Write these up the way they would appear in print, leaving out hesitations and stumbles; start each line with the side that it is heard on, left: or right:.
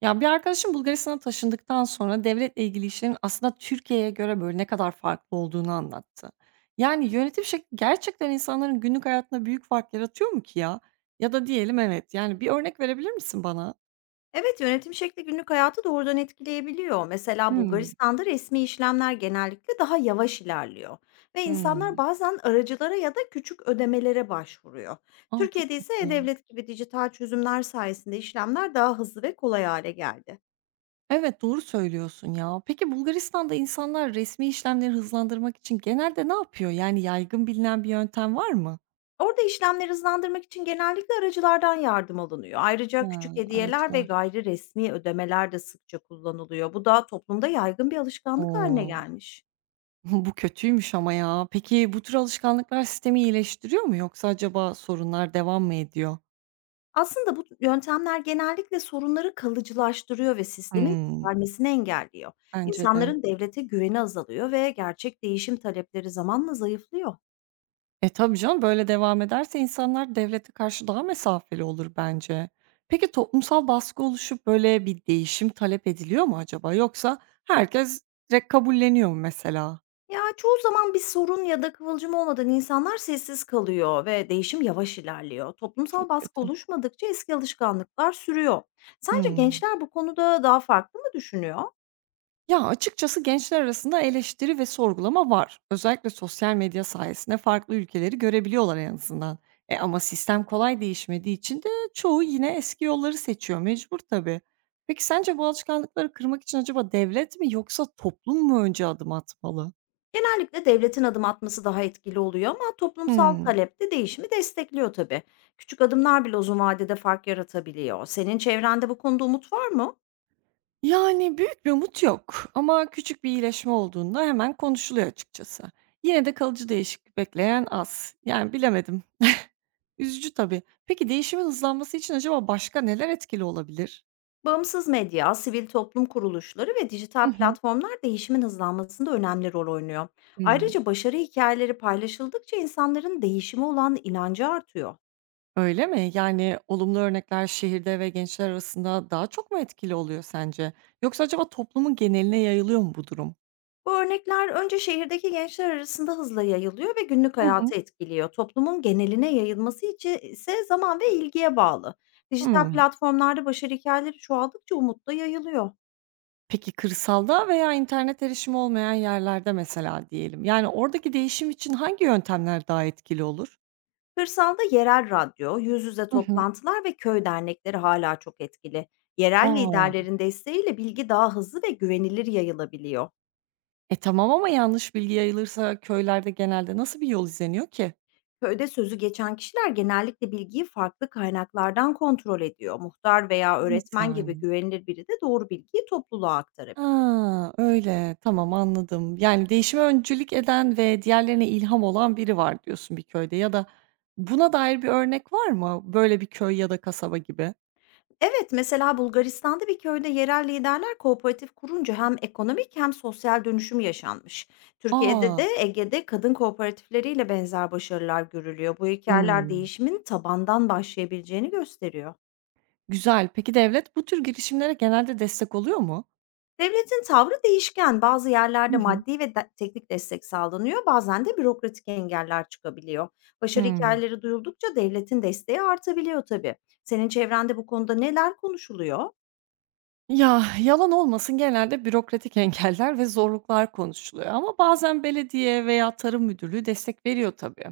right: Ya, bir arkadaşım Bulgaristan'a taşındıktan sonra devletle ilgili işlerin aslında Türkiye'ye göre, böyle, ne kadar farklı olduğunu anlattı. Yani yönetim şekli gerçekten insanların günlük hayatında büyük fark yaratıyor mu ki ya? Ya da diyelim evet, yani bir örnek verebilir misin bana?
left: Evet, yönetim şekli günlük hayatı doğrudan etkileyebiliyor. Mesela
right: Hmm.
left: Bulgaristan'da resmi işlemler genellikle daha yavaş ilerliyor ve insanlar
right: Hımm.
left: bazen aracılara ya da küçük ödemelere başvuruyor.
right: A, çok
left: Türkiye'de ise
right: kötü.
left: e-devlet gibi dijital çözümler sayesinde işlemler daha hızlı ve kolay hale geldi.
right: Evet, doğru söylüyorsun ya. Peki Bulgaristan'da insanlar resmi işlemleri hızlandırmak için genelde ne yapıyor? Yani yaygın bilinen bir yöntem var mı?
left: Orada işlemleri hızlandırmak için genellikle aracılardan yardım alınıyor. Ayrıca
right: Ha,
left: küçük hediyeler ve
right: aracılar.
left: gayri resmi ödemeler de sıkça kullanılıyor. Bu da toplumda yaygın bir alışkanlık haline
right: O!
left: gelmiş.
right: Bu kötüymüş ama ya. Peki bu tür alışkanlıklar sistemi iyileştiriyor mu yoksa acaba sorunlar devam mı ediyor?
left: Aslında bu yöntemler genellikle sorunları kalıcılaştırıyor ve sistemin
right: Hımm.
left: vermesini engelliyor.
right: Bence de.
left: İnsanların devlete güveni azalıyor ve gerçek değişim talepleri zamanla zayıflıyor.
right: Tabii canım, böyle devam ederse insanlar devlete karşı daha mesafeli olur bence. Peki toplumsal baskı oluşup böyle bir değişim talep ediliyor mu acaba yoksa herkes direkt kabulleniyor mu mesela?
left: Ya çoğu zaman bir sorun ya da kıvılcım olmadan insanlar sessiz kalıyor ve değişim yavaş ilerliyor.
right: Çok
left: Toplumsal baskı
right: kötü.
left: oluşmadıkça eski alışkanlıklar sürüyor. Sence
right: Hımm.
left: gençler bu konuda daha farklı mı düşünüyor?
right: Ya, açıkçası gençler arasında eleştiri ve sorgulama var. Özellikle sosyal medya sayesinde farklı ülkeleri görebiliyorlar en azından. Ama sistem kolay değişmediği için de çoğu yine eski yolları seçiyor, mecbur tabii. Peki sence bu alışkanlıkları kırmak için acaba devlet mi yoksa toplum mu önce adım atmalı?
left: Genellikle devletin adım atması daha etkili oluyor ama toplumsal
right: Hımm.
left: talep de değişimi destekliyor tabii. Küçük adımlar bile uzun vadede fark yaratabiliyor. Senin çevrende bu konuda umut var mı?
right: Yani büyük bir umut yok ama küçük bir iyileşme olduğunda hemen konuşuluyor açıkçası. Yine de kalıcı değişiklik bekleyen az. Yani bilemedim. Üzücü tabii. Peki değişimin hızlanması için acaba başka neler etkili olabilir?
left: Bağımsız medya, sivil toplum kuruluşları ve
right: Hı
left: dijital
right: hı.
left: platformlar değişimin hızlanmasında önemli rol oynuyor.
right: Hımm,
left: Ayrıca başarı hikayeleri paylaşıldıkça insanların değişime olan inancı artıyor.
right: öyle mi? Yani olumlu örnekler şehirde ve gençler arasında daha çok mu etkili oluyor sence? Yoksa acaba toplumun geneline yayılıyor mu bu durum?
left: Bu örnekler önce şehirdeki gençler arasında hızla yayılıyor ve günlük
right: Hı hı.
left: hayatı etkiliyor. Toplumun geneline yayılması için ise zaman ve ilgiye bağlı. Dijital
right: Hımm.
left: platformlarda başarı hikayeleri çoğaldıkça umut da yayılıyor.
right: Peki kırsalda veya internet erişimi olmayan yerlerde mesela diyelim, yani oradaki değişim için hangi yöntemler daha etkili olur?
left: Kırsalda yerel radyo, yüz yüze
right: Hı hı.
left: toplantılar ve köy dernekleri hala çok etkili. Yerel
right: Aa.
left: liderlerin desteğiyle bilgi daha hızlı ve güvenilir yayılabiliyor.
right: Tamam, ama yanlış bilgi yayılırsa köylerde genelde nasıl bir yol izleniyor ki?
left: Köyde sözü geçen kişiler genellikle bilgiyi farklı kaynaklardan kontrol ediyor. Muhtar veya
right: Nasıl
left: öğretmen gibi
right: yani?
left: güvenilir biri de doğru bilgiyi topluluğa aktarabilir.
right: A! Öyle. Tamam, anladım. Yani, değişime öncülük eden ve diğerlerine ilham olan biri var diyorsun bir köyde ya da buna dair bir örnek var mı? Böyle bir köy ya da kasaba gibi.
left: Evet, mesela Bulgaristan'da bir köyde yerel liderler kooperatif kurunca hem ekonomik hem sosyal dönüşüm yaşanmış. Türkiye'de
right: A!
left: de Ege'de kadın kooperatifleriyle benzer başarılar görülüyor. Bu hikayeler
right: Hımm.
left: değişimin tabandan başlayabileceğini gösteriyor.
right: Güzel. Peki devlet bu tür girişimlere genelde destek oluyor mu?
left: Devletin tavrı değişken. Bazı
right: Hı
left: yerlerde
right: hı.
left: maddi ve teknik destek sağlanıyor, bazen de bürokratik engeller çıkabiliyor. Başarı
right: Hımm.
left: hikayeleri duyuldukça devletin desteği artabiliyor tabii. Senin çevrende bu konuda neler konuşuluyor?
right: Ya, yalan olmasın, genelde bürokratik engeller ve zorluklar konuşuluyor ama bazen belediye veya tarım müdürlüğü destek veriyor tabii.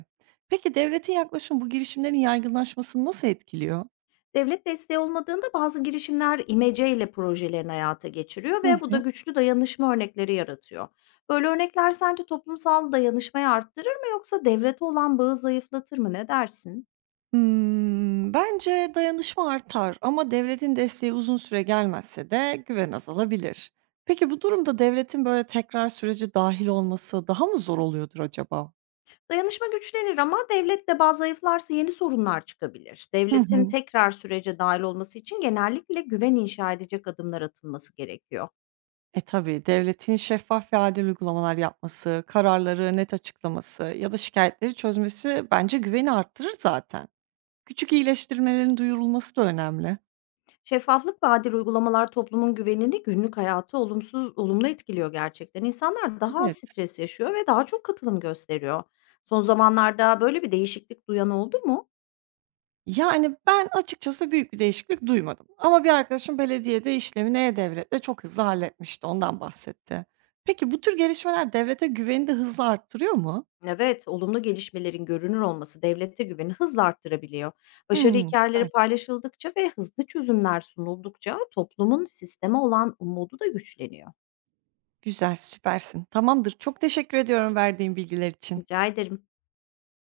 right: Peki devletin yaklaşımı bu girişimlerin yaygınlaşmasını nasıl etkiliyor?
left: Devlet desteği olmadığında bazı girişimler imeceyle projelerini hayata geçiriyor
right: Hı
left: ve bu da
right: hı.
left: güçlü dayanışma örnekleri yaratıyor. Böyle örnekler sence toplumsal dayanışmayı arttırır mı yoksa devlete olan bağı zayıflatır mı ne dersin?
right: Hımm, bence dayanışma artar ama devletin desteği uzun süre gelmezse de güven azalabilir. Peki bu durumda devletin böyle tekrar sürece dahil olması daha mı zor oluyordur acaba?
left: Dayanışma güçlenir ama devlet de bazı zayıflarsa yeni sorunlar çıkabilir.
right: Hı
left: Devletin
right: hı.
left: tekrar sürece dahil olması için genellikle güven inşa edecek adımlar atılması gerekiyor.
right: Tabii, devletin şeffaf ve adil uygulamalar yapması, kararları net açıklaması ya da şikayetleri çözmesi bence güveni arttırır zaten. Küçük iyileştirmelerin duyurulması da önemli.
left: Şeffaflık ve adil uygulamalar toplumun güvenini günlük hayatı olumsuz olumlu etkiliyor gerçekten. İnsanlar daha az
right: Evet.
left: stres yaşıyor ve daha çok katılım gösteriyor. Son zamanlarda böyle bir değişiklik duyan oldu mu?
right: Yani, ben açıkçası büyük bir değişiklik duymadım ama bir arkadaşım belediyede işlemini e-Devlet'le çok hızlı halletmişti, ondan bahsetti. Peki bu tür gelişmeler devlete güveni de hızla arttırıyor mu?
left: Evet, olumlu gelişmelerin görünür olması devlette güveni hızla arttırabiliyor. Başarı
right: Hımm, güzel.
left: hikayeleri paylaşıldıkça ve hızlı çözümler sunuldukça toplumun sisteme olan umudu da güçleniyor.
right: Güzel, süpersin. Tamamdır, çok teşekkür ediyorum verdiğin bilgiler için.
left: Rica ederim.